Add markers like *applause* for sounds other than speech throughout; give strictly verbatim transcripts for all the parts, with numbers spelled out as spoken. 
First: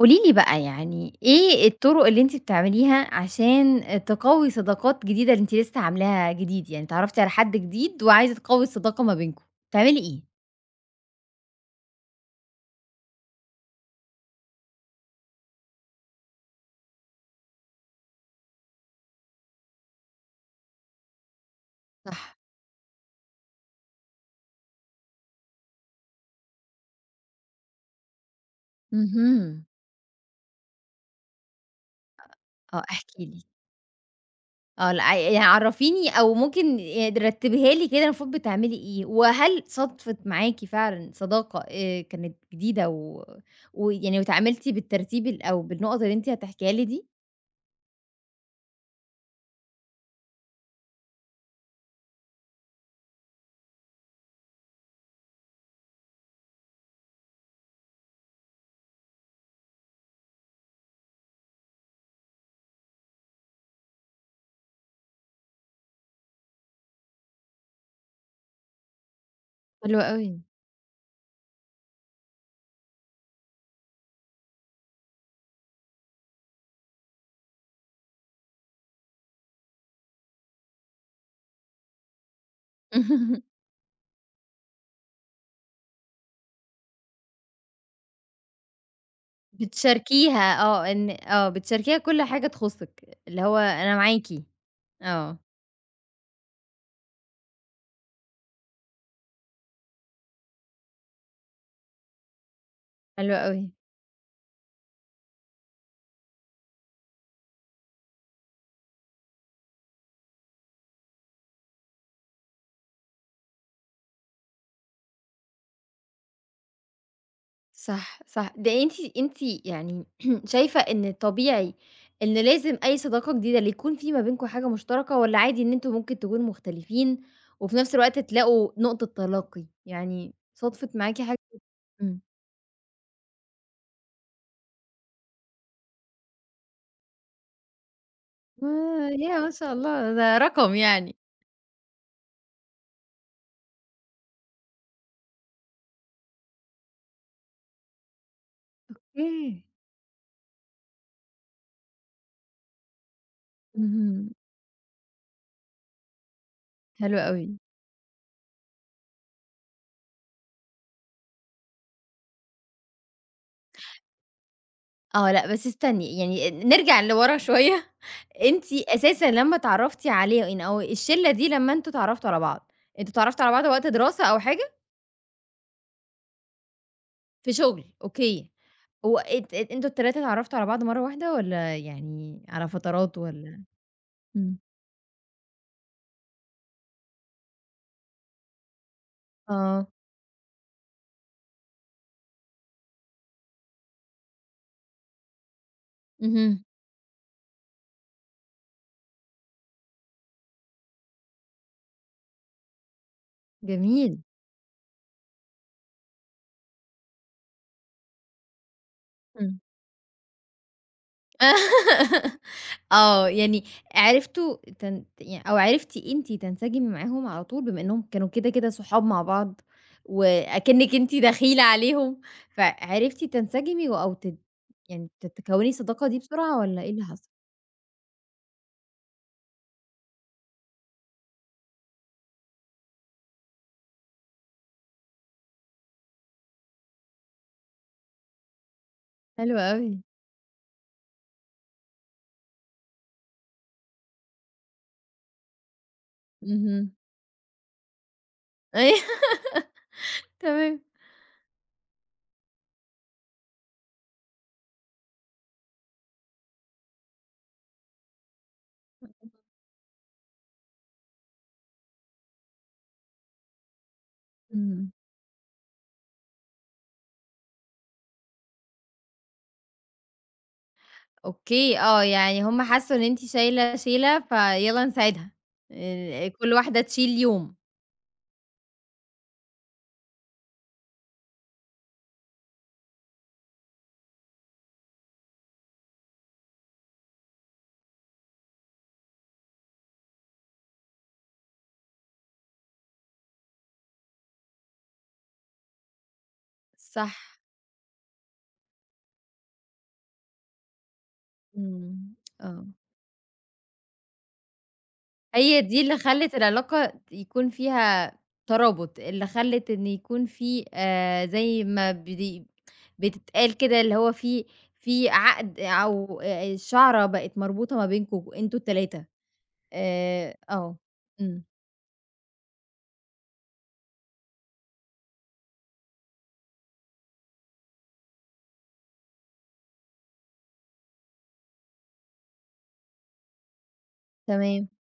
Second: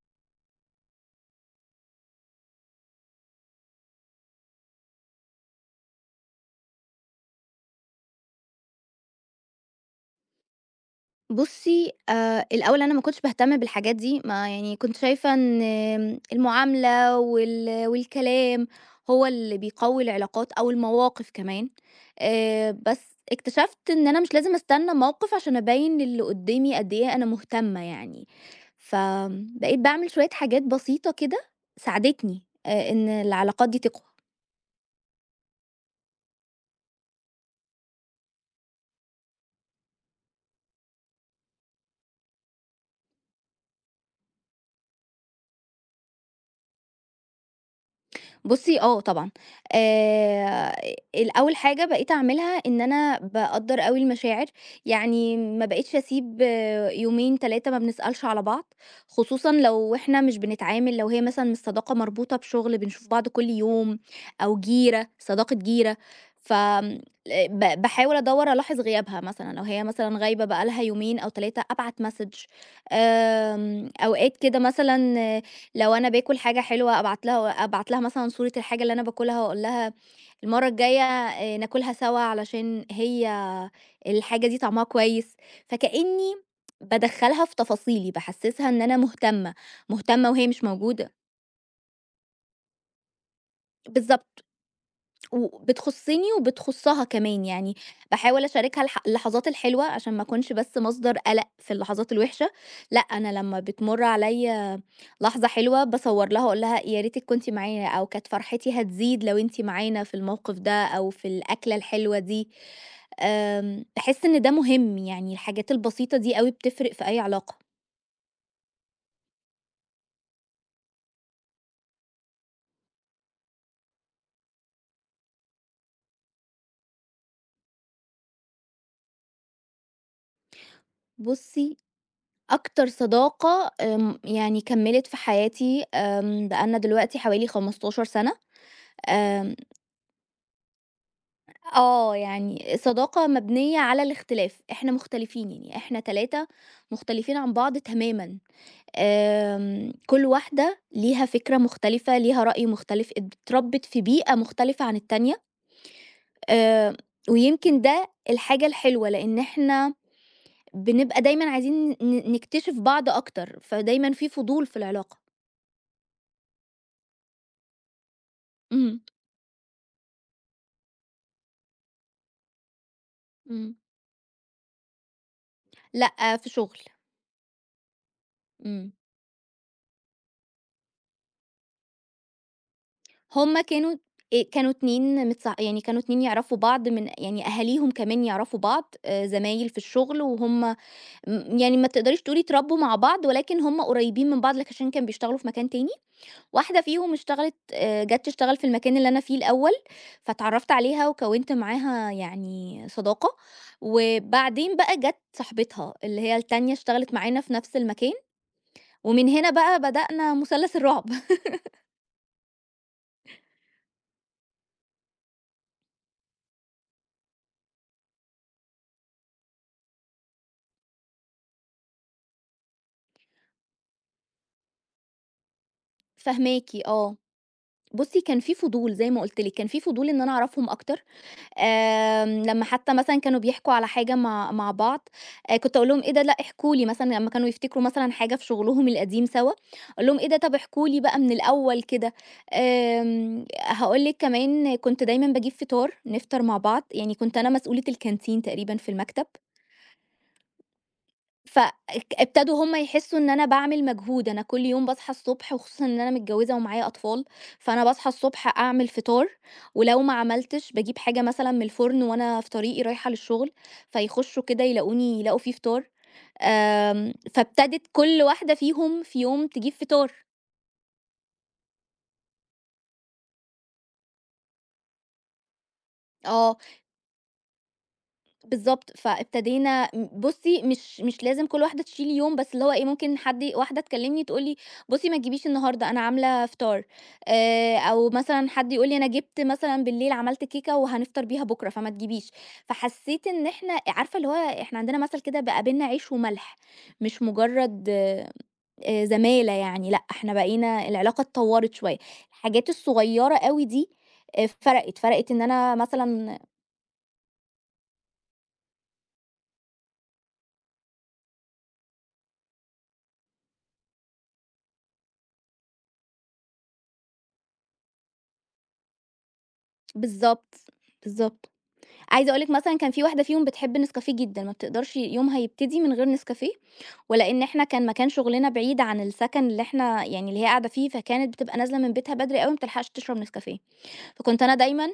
قولي لي بقى يعني إيه الطرق اللي أنتِ بتعمليها عشان تقوي صداقات جديدة اللي أنتِ لسه عاملاها جديد، يعني اتعرفتِ على حد جديد وعايزة تقوي الصداقة ما بينكم، بتعملي إيه؟ بُصّي، آآ الأول أنا ما كنتش باهتم بالحاجات دي، ما يعني كنت شايفة إن آمم المعاملة وال والكلام هو اللي بيقوي العلاقات أو المواقف كمان. صح، آآ بس اكتشفت إن أنا مش لازم أستنى موقف عشان أبيّن للي قدّامي قد إيه أنا مهتمة يعني. فآمم اهم. بقيت باعمل شوية حاجات بسيطة كده ساعدتني آه، آآ إن احكي لي، العلاقات دي تقوى. آه، لأ يعني عرفيني أو ممكن ي رتبيها لي كده المفروض بتعملي إيه، وهل صادفت معاكِ فعلًا صداقة آآ كانت جديدة و ويعني واتعاملتِ بالترتيب ال أو بالنقط اللي أنتِ هتحكيها لي دي؟ بُصّي آه طبعًا. آآ الأول حاجة بقيت أعملها إن أنا باقدّر أوي المشاعر، يعني ما بقيتش أسيب آه، يومين تلاتة ما بنسألش على بعض، خصوصًا لو إحنا مش بنتعامل، لو هي مثلًا الصداقة مربوطة بشغل بنشوف بعض كل يوم، أو جيرة، صداقة جيرة. ف آمم ب باحاول أدوّر ألاحظ غيابها مثلًا، لو هي حلو مثلًا أوي. غايبة بقى لها يومين أو تلاتة أبعت message. آمم أوقات كده مثلًا لو أنا باكل حاجة حلوة أبعت لها أبعت لها مثلًا صورة الحاجة اللي أنا باكلها وأقول لها المرّة الجاية آآ ناكلها سوا علشان هي *laughs* الحاجة دي طعمها كويس، فكأني بادخّلها في تفاصيلي، باحسّسها إن أنا مهتمة، مهتمة وهي بتشاركيها مش آه، إن موجودة آه، بتشاركيها كل حاجة تخُصِّك، اللي هو أنا معاكِ، بالضبط. آه، وبتخصّني وبتخصّها كمان، يعني باحاول أشاركها الح اللحظات الحلوة عشان ما أكونش بس مصدر قَلَق في اللحظات الوحشة. لأ حلو أنا لمّا أوي، بتمُر عليّا لحظة حلوة باصوّر لها وأقول لها يا ريتِك كنتِ معانا، أو كانت فرحتي هتزيد لو أنتِ معانا في الموقف ده أو في الأكلة الحلوة دي. آمم، باحس إن ده مهم، يعني الحاجات البسيطة دي أوي بتفرق في أي علاقة. صح، صح، ده أنتِ أنتِ يعني *clears throat* شايفة إن طبيعي إن لازم أي صداقة جديدة اللي يكون في ما بينكم حاجة مشتركة والّا عادي إن أنتم ممكن تكونوا مختلفين وفي نفس الوقت تلاقوا نقطة تلاقي، يعني صادفت معاكِ حاجة. بُصّي، إمم، أكتر صداقة آمم، يعني كمّلت في حياتي، آمم، بقى لنا دلوقتي حوالي خمسة عشر سنة سَنة. آه، ياه! ما آمم، شاء الله، ده رقم يعني، آه، يعني صداقة مبنية على الاختلاف، إحنا مختلفين، يعني إحنا تلاتة مختلفين عن بعض تمامًا. ياه! آمم، كل واحدة ليها فكرة مختلفة، ليها رأي مختلف، اتربت في اهم، بيئة مختلفة عن التانية. آآ، حلو أوي. ويمكن ده الحاجة الحلوة لإن إحنا بنبقى دايمًا عايزين ن نكتشف بعض أكتر، فدايمًا في فضول في العلاقة. آه، لأ بس استني، يعني نرجع لورا شوية. *laughs* أنتِ اهم، أساسًا لمّا اتعرّفتِ عليه إن أو الشلة دي لمّا أنتم اتعرّفتوا على بعض، أنتم اتعرّفتوا على بعض إمم، وقت دراسة أو حاجة؟ لأ، في شغل، في شغل، أوكي. إمم. هو ات ات أنتم التلاتة اتعرّفتوا على بعض مرّة واحدة والّا يعني على فترات هُم والّا؟ كانوا آآ إمم. كانوا 2 متص يعني كانوا اتنين يعرفوا بعض، من يعني أهاليهم كمان يعرفوا بعض، آآ زمايل في آه، الشغل، وهُم م يعني ما تقدريش تقولي اتربوا مع بعض، ولكن هُم قريبين من بعض لك عشان كانوا بيشتغلوا في مكان تاني. اهم، واحدة فيهم اشتغلت، آآ جات تشتغل في المكان اللي أنا فيه الأول، فاتعرّفت عليها وكوّنت معاها يعني صداقة. جميل. وبعدين بقى جات صاحبتها اللي هي التانية اشتغلت معانا في نفس المكان، ومن هنا بقى بدأنا مثلث الرعب. *laughs* آه، يعني عرفتوا تن يعني أو عرفتِ أنتِ تنسجمي معاهم على طول بما إنهم كانوا كده، كده صحاب مع بعض وأكنِّك أنتِ دخيلة عليهم، فعرفتِ تنسجمي و أو تت يعني ت تكوّني الصداقة *laughs* دي بسرعة فاهماكِ، والّا إيه اللي آه. حصل؟ بُصّي، كان في فضول زي ما قُلت لِك، كان في فضول إن أنا أعرفهم أكتر. آمم، لمّا حتى مثلًا كانوا بيحكوا على حاجة مع مع بعض، آآ، كنت أقول لهم: "إيه ده، لأ احكوا لي." مثلًا لمّا كانوا يفتكروا مثلًا حاجة في شغلهم القديم سوا، حلو أوي. أقول لهم: "إيه ده، طب احكوا لي بقى من الأول كده." آمم، هاقول لِك كمان كنت دايمًا باجيب فطار، نفطر مع بعض، اهم. يعني كنت أنا مسؤولة الكانتين تقريبًا في أيوه. المكتب. *laughs* تمام. فاك ابتدوا هم يحسّوا إن أنا باعمل مجهود، أنا كل يوم باصحى الصبح، وخصوصًا إن أنا متجوّزة ومعايا أطفال، فأنا باصحى الصبح أعمل فطار، ولو ما عملتش باجيب حاجة مثلًا من الفرن وأنا في طريقي رايحة للشغل، فيخشّوا كده إمم. يلاقوني يلاقوا في فطار. آمم، فابتدت كل واحدة فيهم في يوم تجيب فطار. أوكي، آه، يعني هم حسّوا إن أنتِ شايلة شيلة فيالّا نساعدها، آآ كل آه. واحدة تشيل يوم. بالضبط، فابتدينا م بُصّي مش مش لازم كل واحدة تشيل يوم، بس اللي هو إيه ممكن حد واحدة تكلمني تقول لي بُصّي ما تجيبيش النهارده أنا عاملة فطار، آآ، أو مثلًا حد يقول لي أنا جِبت مثلًا بالليل عملت كيكة وهنفطر بيها بكرة فما تجيبيش. فحسيت إن إحنا عارفة اللي هو إحنا عندنا مثل كده بقى بيننا عيش وملح، صح. مش مجرد آآ، زمالة يعني. لأ، إحنا بقينا العلاقة اتطورت شوية، إمم، آه. الحاجات الصغيرة أوي دي آآ، فرقت، فرقت إن هي أنا دي اللي خلّت مثلًا العلاقة يكون فيها ترابط، اللي خلّت إن يكون في آآ، زي ما بي بتتقال كده اللي هو في في عقد أو آآ، شعرة بقت مربوطة ما بينكم أنتم التلاتة. آآ، بالضبط، آه، إمم، بالضبط. عايزة أقول لِك مثلًا كان في واحدة فيهم بتحب نسكافيه جدًا، ما بتقدرش يومها يبتدي من غير نسكافيه. ولإن إحنا كان مكان شغلنا بعيد عن السكن اللي إحنا يعني اللي هي قاعدة فيه، فكانت بتبقى نازلة من بيتها بدري أوي ما بتلحقش تشرب نسكافيه. فكنت أنا تمام، دايمًا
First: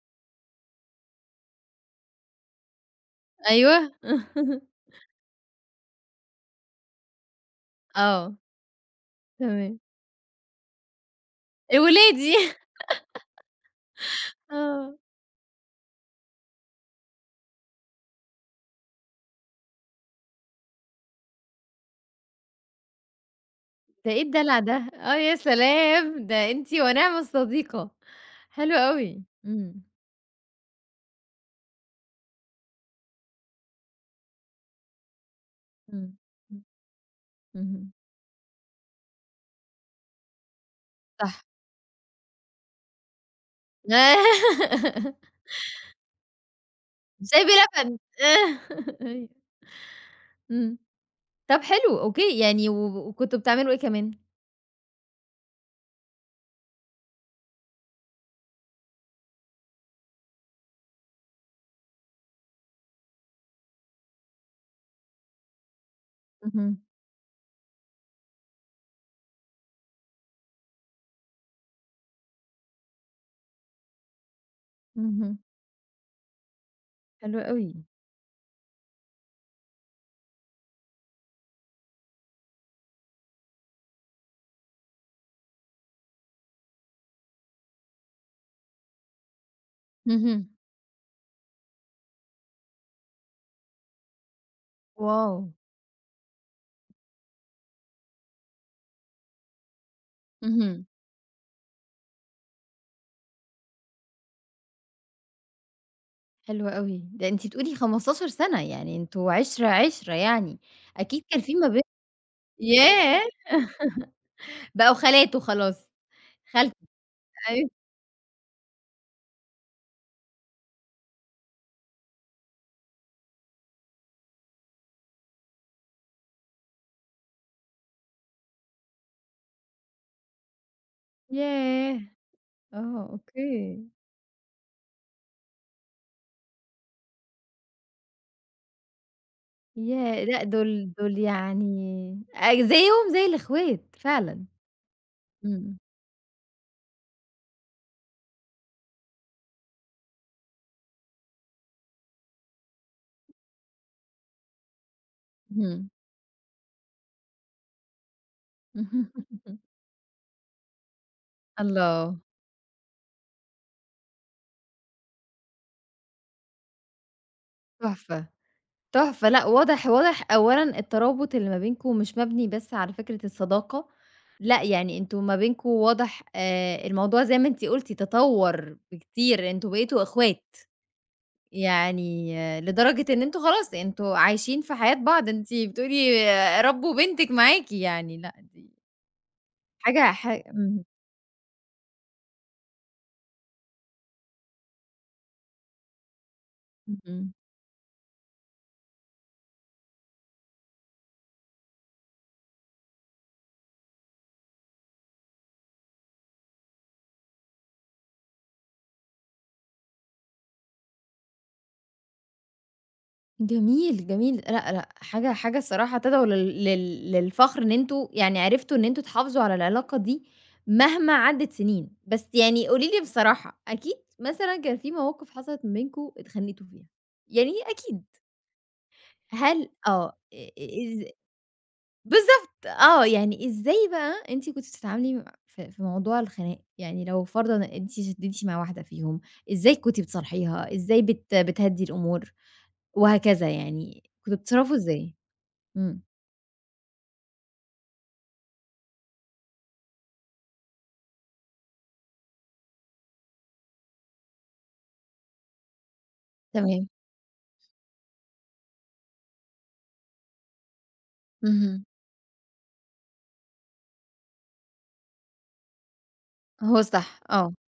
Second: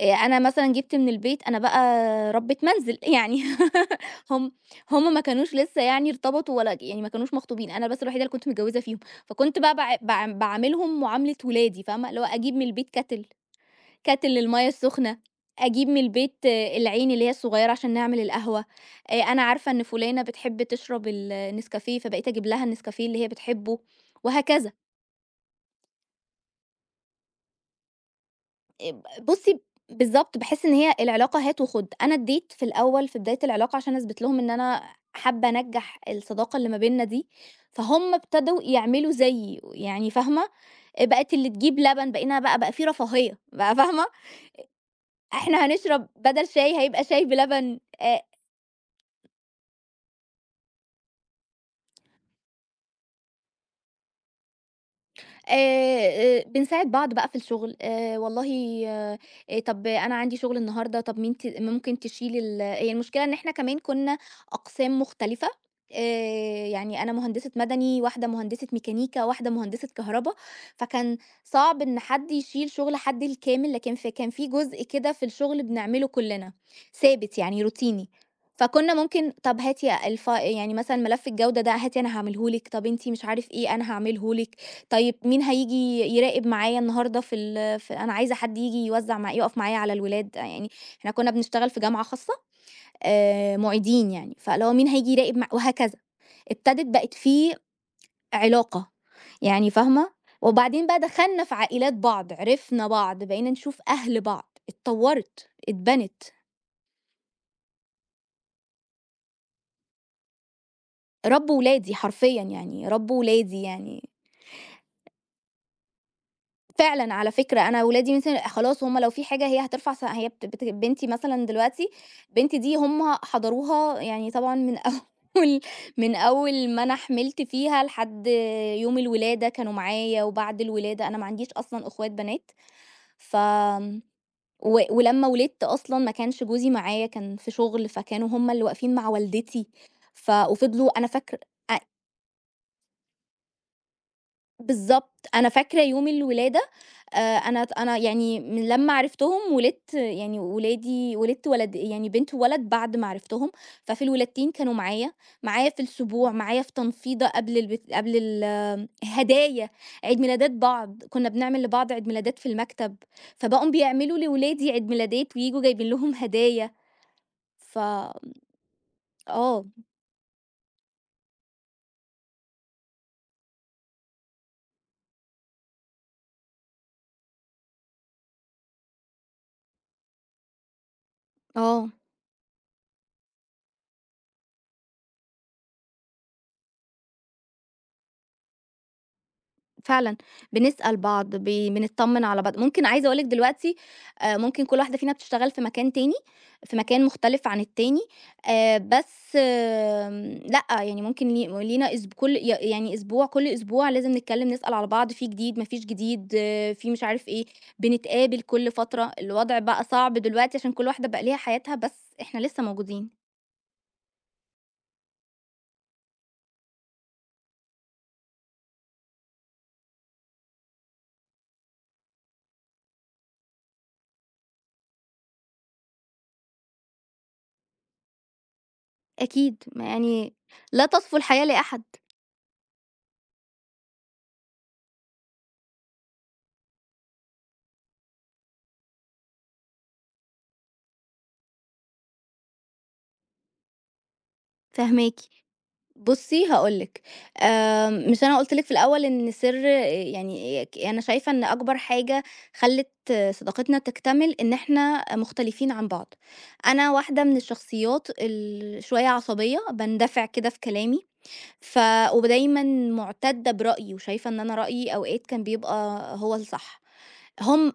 آآ، أنا مثلًا جِبت من البيت، أنا بقى ربة منزل *laughs* يعني. أيوه، *laughs* هم هم ما كانوش لسه يعني ارتبطوا، ولا يعني ما كانوش مخطوبين، أنا بس الوحيدة اللي آه، كنت متجوزة فيهم، فكنت بقى تمام، باع باع باعاملهم معاملة ولادي، فاهمة؟ اللي هو ولادي *laughs* أجيب من البيت كاتل كاتل للمَيّة آه، السخنة، أجيب من البيت آه، العين اللي هي الصغيّرة عشان نعمل القهوة. آآ أنا عارفة إن فُلانة بتحب تشرب النسكافيه، فبقيت أجيب لها النسكافيه اللي هي بتحبه ده إيه الدلع وهكذا. ده؟ آه، يا سلام! ده أنتِ ونعم الصديقة، حلو آآ أوي، بُصّي، إمم، بالضبط، باحس إن هي العلاقة هات وخُد. أنا ادّيت في الأول في بداية العلاقة عشان أثبت لهم إن أنا حابة أنجّح إمم، الصداقة إمم، اللي ما بيننا دي. اهم، فهُم ابتدوا يعملوا زيي، يعني فاهمة؟ آآ بقِت صح. اللي تجيب لبن، بقينا بقى بقى في رفاهية بقى، فاهمة؟ *laughs* إحنا هنشرب بدل شاي هيبقى شاي شاي بلبن. بلبن. آآ *laughs* أيوه. إمم. طب حلو أوكي، يعني و وكنتم بتعملوا إيه كمان؟ آآ آآ بنساعد بعض بقى في الشغل. آآ والله آآ طَب أنا عندي شغل النهارده، طَب مين ت ممكن تشيل ال هي المشكلة إن إحنا كمان كُنّا أقسام مختلفة. آآ اهم، يعني أنا مهندسة مدني، واحدة مهندسة ميكانيكا، واحدة مهندسة كهربا. فكان صعب إن حد يشيل شغل حد الكامل، لكن ف كان في جزء كده في اهم. الشغل بنعمله كُلّنا، ثابت حلو يعني أوي. روتيني. فكُنّا ممكن طَب هاتي الف يعني مثلًا ملف الجودة ده هاتي أنا هاعمله لِك، طَب أنتِ مش عارف إيه أنا هاعمله لِك. طيب مين هييجي يراقب معايا النهارده في ال في أنا عايزة حد ييجي يوزّع مع يقف معايا على الولاد، اهم. يعني إحنا كُنّا بنشتغل في جامعة خاصة آآ مُعيدين يعني، فاللي هو مين هييجي واو! يراقب مع وهكذا. ابتدت بقت في علاقة، يعني فاهمة. اهم. وبعدين بقى دخلنا في عائلات بعض، عرفنا بعض، بقينا نشوف أهل بعض، اتطوّرت، اتبنت. حلو أوي. ده أنتِ بتقولي 15 سَنة، يعني أنتم عِشرة، عِشرة يعني. أكيد كان رَب في ما بين، ولادي حرفيًا يعني، رَب ياه! ولادي يعني بقوا خالات وخلاص. خالتك، فعلًا، على فكرة. أيوه. أنا ولادي مثلًا خلاص هم لو في حاجة هي هترفع س هي بت بت بنتي مثلًا دلوقتي، بنتي دي هم حضروها يعني طبعًا من *laughs* أول من أول ما أنا حملت فيها لحد يوم الولادة كانوا معايا. وبعد الولادة أنا ما عنديش أصلًا ياه! أخوات بنات. آه ف أوكي. آمم، و ولمّا ولدت أصلًا ما كانش جوزي معايا، كان في شغل، فكانوا هم اللي واقفين مع والدتي. ياه! ف لأ دول وفضلوا أنا دول فاكرة يعني، أ أ زيّهم زي الإخوات فعلًا. بالضبط، أنا إمم. فاكرة يوم الولادة. آآ أنا ت أنا يعني من لمّا عرفتهم ولدت، يعني ولادي ولدت ولد يعني بنت وولد بعد ما عرفتهم، ففي الولادتين كانوا معايا، معايا في اهم. السبوع، معايا في تنفيضة قبل البت قبل ال *laughs* هدايا، عيد ميلادات بعض، كنا بنعمل لبعض عيد الله! ميلادات في المكتب. فبقوا بيعملوا لولادي عيد ميلادات وييجوا جايبين لهم هدايا. ف تحفة، تحفة. لأ، آه، واضح واضح أولًا الترابط اللي ما بينكم مش مبني بس على فكرة الصداقة، لأ، يعني أنتم ما بينكم واضح آآ الموضوع زي ما أنتِ قُلتِ تطوّر بكتير، أنتم بقيتوا إخوات، آه، يعني آه، لدرجة إن أنتم خلاص أنتم عايشين في حياة بعض، أنتِ بتقولي آه، ربّوا بنتِك معاكِ يعني، لأ، دي حاجة فعلًا. ح إمم، بنسأل بعض، ب بنتطمن على بعض. ممكن عايزة أقول لِك دلوقتي آآ، ممكن كل واحدة فينا بتشتغل في مكان تاني، في مكان اهم. مختلف عن التاني. آآ، بس آمم، لأ، يعني ممكن لي لينا أسب كل ي يعني أسبوع، كل أسبوع لازم نتكلم، نسأل على بعض، في جديد، ما فيش جديد، آه، في مش عارف إيه. بنتقابل كل فترة. الوضع بقى صعب دلوقتي عشان كل واحدة بقى ليها حياتها، بس إحنا لسه موجودين. جميل، جميل. لأ، لأ، حاجة حاجة الصراحة تدعو لل لل للفخر إن أنتم يعني عرفتوا إن أنتم تحافظوا على العلاقة دي مهما عدِّت سنين. بس يعني قولي لي بصراحة، أكيد مثلًا كان في مواقف حصلت ما بينكم اتخانقتوا فيها، يعني أكيد. أكيد، هل ما آه، آآ يعني لا إز تصفو الحياة لأحد. بالضبط، آه. يعني إزاي بقى أنتِ كنتِ بتتعاملي مع في في موضوع الخناق؟ يعني لو فرضًا أنتِ شدِّيتِ مع واحدة فيهم، إزاي كنتِ بتصالحيها، إزاي بت بتهدّي الأمور وهكذا يعني، كنتوا بتتصرفوا إزاي؟ فاهماكِ. إمم، بُصّي هاقول لِك، آمم، مش أنا قُلت لِك في الأول إن سر يعني ك أنا شايفة إن أكبر حاجة خلّت صداقتنا تكتمل إن إحنا مختلفين عن بعض. تمام، أنا واحدة من الشخصيات ال شوية عصبية، باندفع كده في كلامي، ف اهم، ودايمًا مُعتدة برأيي، وشايفة إن أنا رأيي أوقات كان بيبقى هو هو الصح. صح، آه، هم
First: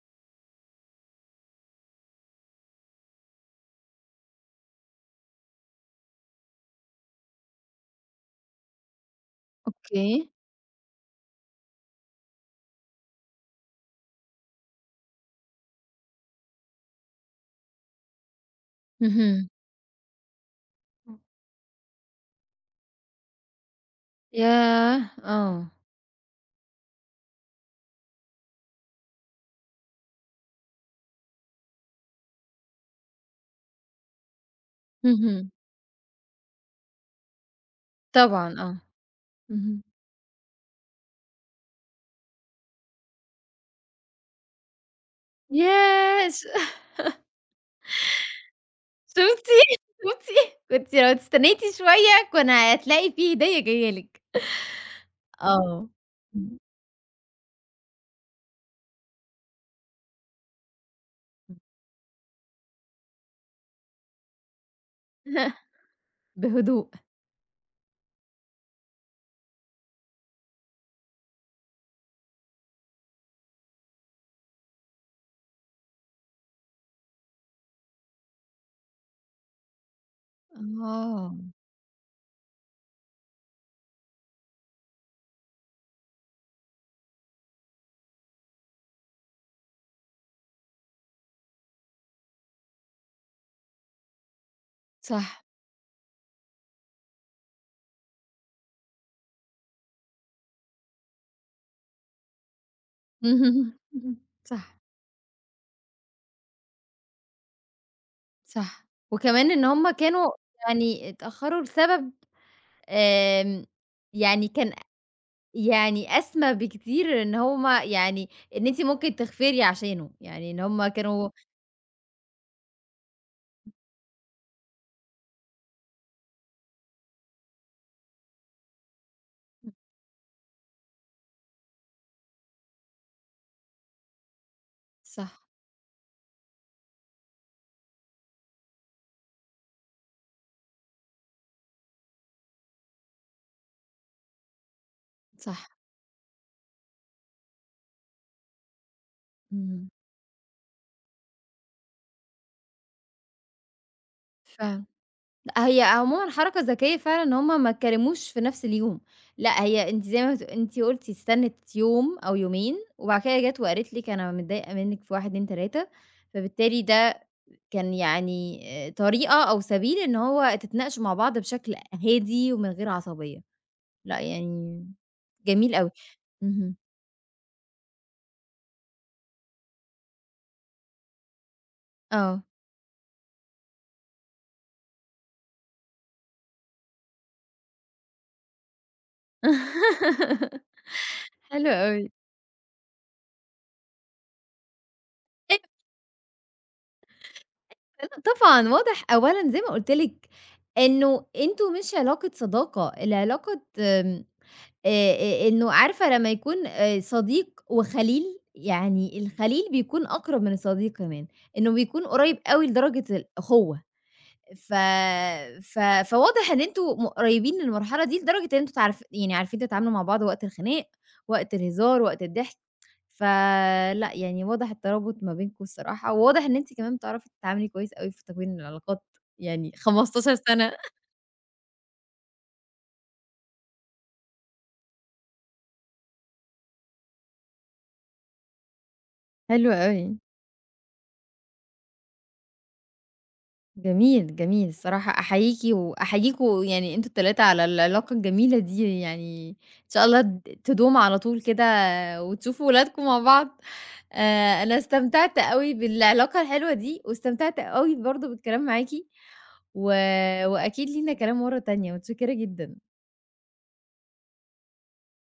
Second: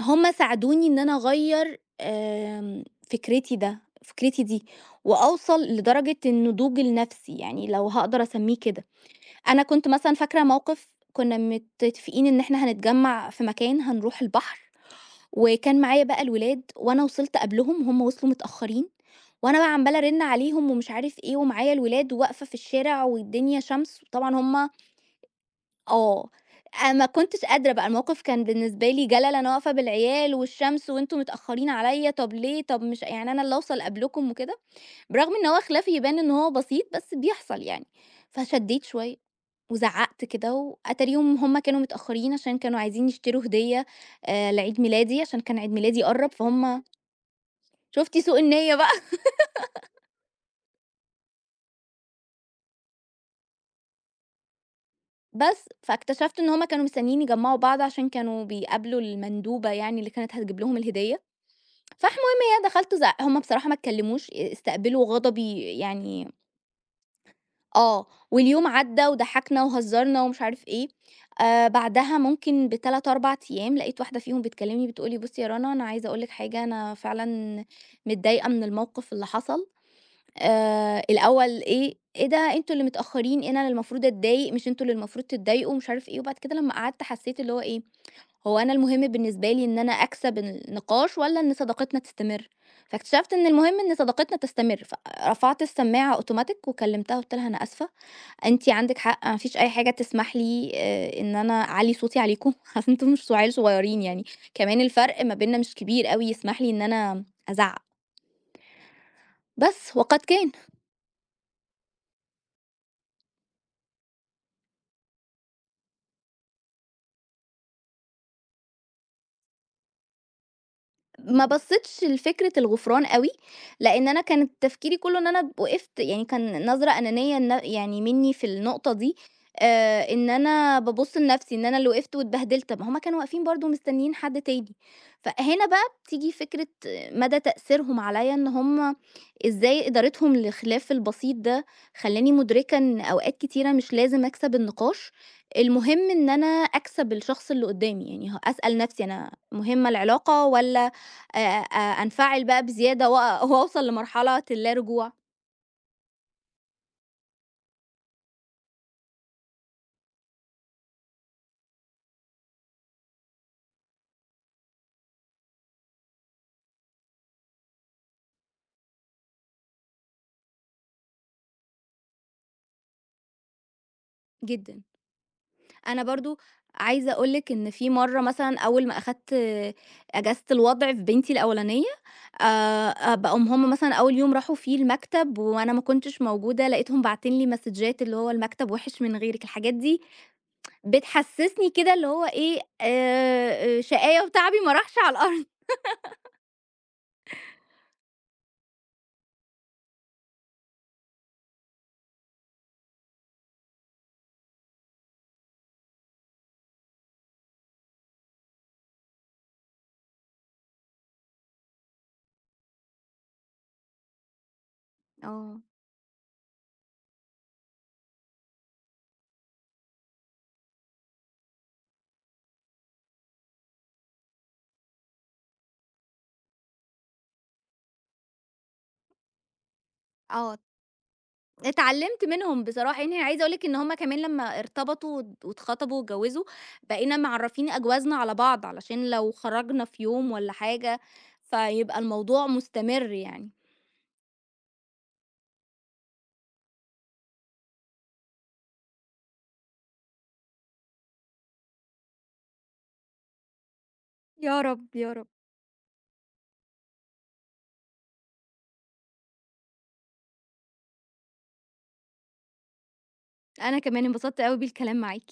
هم ساعدوني إن أنا أغيّر آمم، فكرتي ده فكرتي دي، وأوصل لدرجة النضوج النفسي، يعني لو هاقدر أسميه كده. أنا كنت مثلًا أوكي. فاكرة موقف كنا متفقين إن إحنا هنتجمّع في مكان هنروح البحر، وكان معايا بقى الولاد وأنا وصلت قبلهم، هم وصلوا متأخرين. اهم. وأنا بقى عمّالة أرن عليهم ومش إمم. عارف إيه، ومعايا الولاد وواقفة في الشارع والدنيا شمس، وطبعًا هم ياه! آه. آه، أنا ما كنتش قادرة بقى، الموقف كان بالنسبة لي جَلَل، أنا واقفة بالعيال والشمس وأنتم متأخرين عليَّ، طب ليه، طب مش يعني أنا اللي أوصل قبلكم وكده، برغم إن اهم. هو خلافي يبان إن هو بسيط، بس بيحصل يعني. طبعًا آه. فشديت شوية اهم. وزعقت كده، وأتاريهم هم كانوا متأخرين عشان كانوا عايزين يشتروا هدية آآ، لعيد ميلادي، عشان كان عيد ميلادي ياه! قرّب، ش فهُم شُفتِ سوء النية بقى. *laughs* شُفتِ، شُفتِ، *laughs* كنتِ لو استنيتِ شوية كان هتلاقي في هدية جاية لِك. بس، آه. فاكتشفت إن إمم، هم كانوا مستنيين يجمّعوا بعض عشان كانوا بيقابلوا المندوبة يعني اللي كانت هتجيب لهم الهدية. فالمهم هي دخلت وزع هم بصراحة ما اتكلموش، استقبلوا إمم. غضبي يعني *laughs* بهدوء. آه. واليوم عدّى وضحكنا وهزرنا ومش عارف إيه. آآ بعدها ممكن بتلاتة أربع أيام لقيت واحدة فيهم بتكلمني بتقول لي: "بُصّي يا رنا، أنا عايزة أقول لِك حاجة، أنا فعلًا متضايقة من الموقف اللي حصل." آآ آه، الأول إيه، إيه ده أنتم اللي متأخرين، أنا اللي المفروض أتضايق، مش أنتم اللي المفروض تتضايقوا ومش عارف إيه. وبعد كده لمّا قعدت حسيت اللي هو إيه، هو أنا المهم بالنسبة لي إن أنا أكسب النقاش والّا إن صداقتنا تستمر؟ فاكتشفت إن المهم إن صداقتنا تستمر، صح. فرفعت السماعة automatic وكلمتها قُلت لها: "أنا آسفة، أنتِ عندِك حق، ما فيش أي حاجة تسمح لي آآ إن أنا أعلّي صوتي عليكم، *laughs* أصل أنتم مش عيال اهم، صغيرين اهم. يعني، صح، كمان الفرق ما بيننا مش كبير أوي يسمح لي إن أنا أزعّق." صح. وكمان إن هُم بس، وقد كانوا كان. يعني اتأخروا لسبب آمم، يعني كان يعني أسمى بكتير إن هُم يعني إن أنتِ ممكن تغفري عشانه، يعني إن هُم كانوا ما بصيتش لفكرة الغفران أوي، لإن أنا كان تفكيري كلّه إن أنا وقفت، يعني كان نظرة أنانية إن يعني منّي في النقطة دي، آآ إن أنا بابُص لنفسي، إن أنا اللي وقفت واتبهدلت، طب ما هم كانوا واقفين برضه مستنيين حد تاني. صح، فهنا بقى بتيجي فكرة مدى تأثيرهم عليَّ، إن هم إزاي إدارتهم للخلاف البسيط ده خلّاني مُدركة إن أوقات كتيرة مش لازم أكسب النقاش، صح، المهم إن أنا أكسب الشخص اللي قدّامي. يعني ه أسأل نفسي أنا إمم، مهمة العلاقة، والّا آآ أ أنفعل بقى بزيادة وأ وأوصل لمرحلة اللا فعلًا. رجوع؟ لأ هي عمومًا حركة ذكية فعلًا إن هُم ما اتكلموش في نفس اليوم، لأ هي أنتِ زي ما بت أنتِ قُلتِ استنت يوم أو يومين، وبعد كده جات وقالت لِك أنا متضايقة منِك في واحد، اتنين، تلاتة فبالتالي ده كان يعني آآ طريقة أو سبيل إن هو تتناقشوا مع بعض بشكل هادي ومن غير عصبية، لأ جدًا. يعني جميل أوي. أنا برضه اهم، عايزة أقول لِك إن في مرّة مثلًا أول ما أخدت آه، إجازة الوضْع في بنتي الأولانية، آه. آآ بقوم هم مثلًا أول يوم راحوا فيه المكتب وأنا ما كنتش موجودة، لقيتهم باعتين لي مسدجات اللي هو المكتب وِحِش من غيرِك، الحاجات دي *laughs* بتحسّسني حلو كده اللي أوي. هو إيه، آآ شقاية وتعبي ما راحش على الأرض. أيوه، لأ طبعًا واضح أولًا زي ما قُلت لِك إنه أنتم مش علاقة صداقة، العلاقة آمم آآ آآ إنه عارفة لمّا يكون آآ صديق وخليل، يعني الخليل بيكون أقرب من الصديق كمان، إنه بيكون قريب أوي لدرجة الأخوة. ف آه، ف فواضح إن أنتم م قريبين للمرحلة دي لدرجة إن أنتم تعرف يعني عارفين تتعاملوا مع بعض وقت الخناق، وقت الهزار، وقت الضحك، فلأ يعني واضح الترابط ما بينكم الصراحة، وواضح إن أنتِ كمان بتعرفي تتعاملي كويس أوي في تكوين العلاقات، يعني 15 آه سنة اتعلّمت منهم بصراحة، يعني عايزة أقول لِك إن هم كمان لمّا ارتبطوا وات واتخطبوا واتجوّزوا، بقينا معرّفين أجوازنا على بعض، علشان لو حلو خرجنا في أوي. يوم والّا حاجة، فيبقى الموضوع مستمر يعني. جميل، جميل. الصراحة أحييكِ وأحييكم يعني أنتم التلاتة على العلاقة الجميلة دي، يعني إن شاء الله د تدوم على طول كده وتشوفوا ولادكم مع بعض. يا آآ أنا رب، يا رب. استمتعت أوي بالعلاقة الحلوة دي، واستمتعت أوي برضه بالكلام معاكِ، و وأكيد لينا كلام مرّة تانية، متشكرة جدًا. أنا كمان انبسطت أوي بالكلام معاكِ.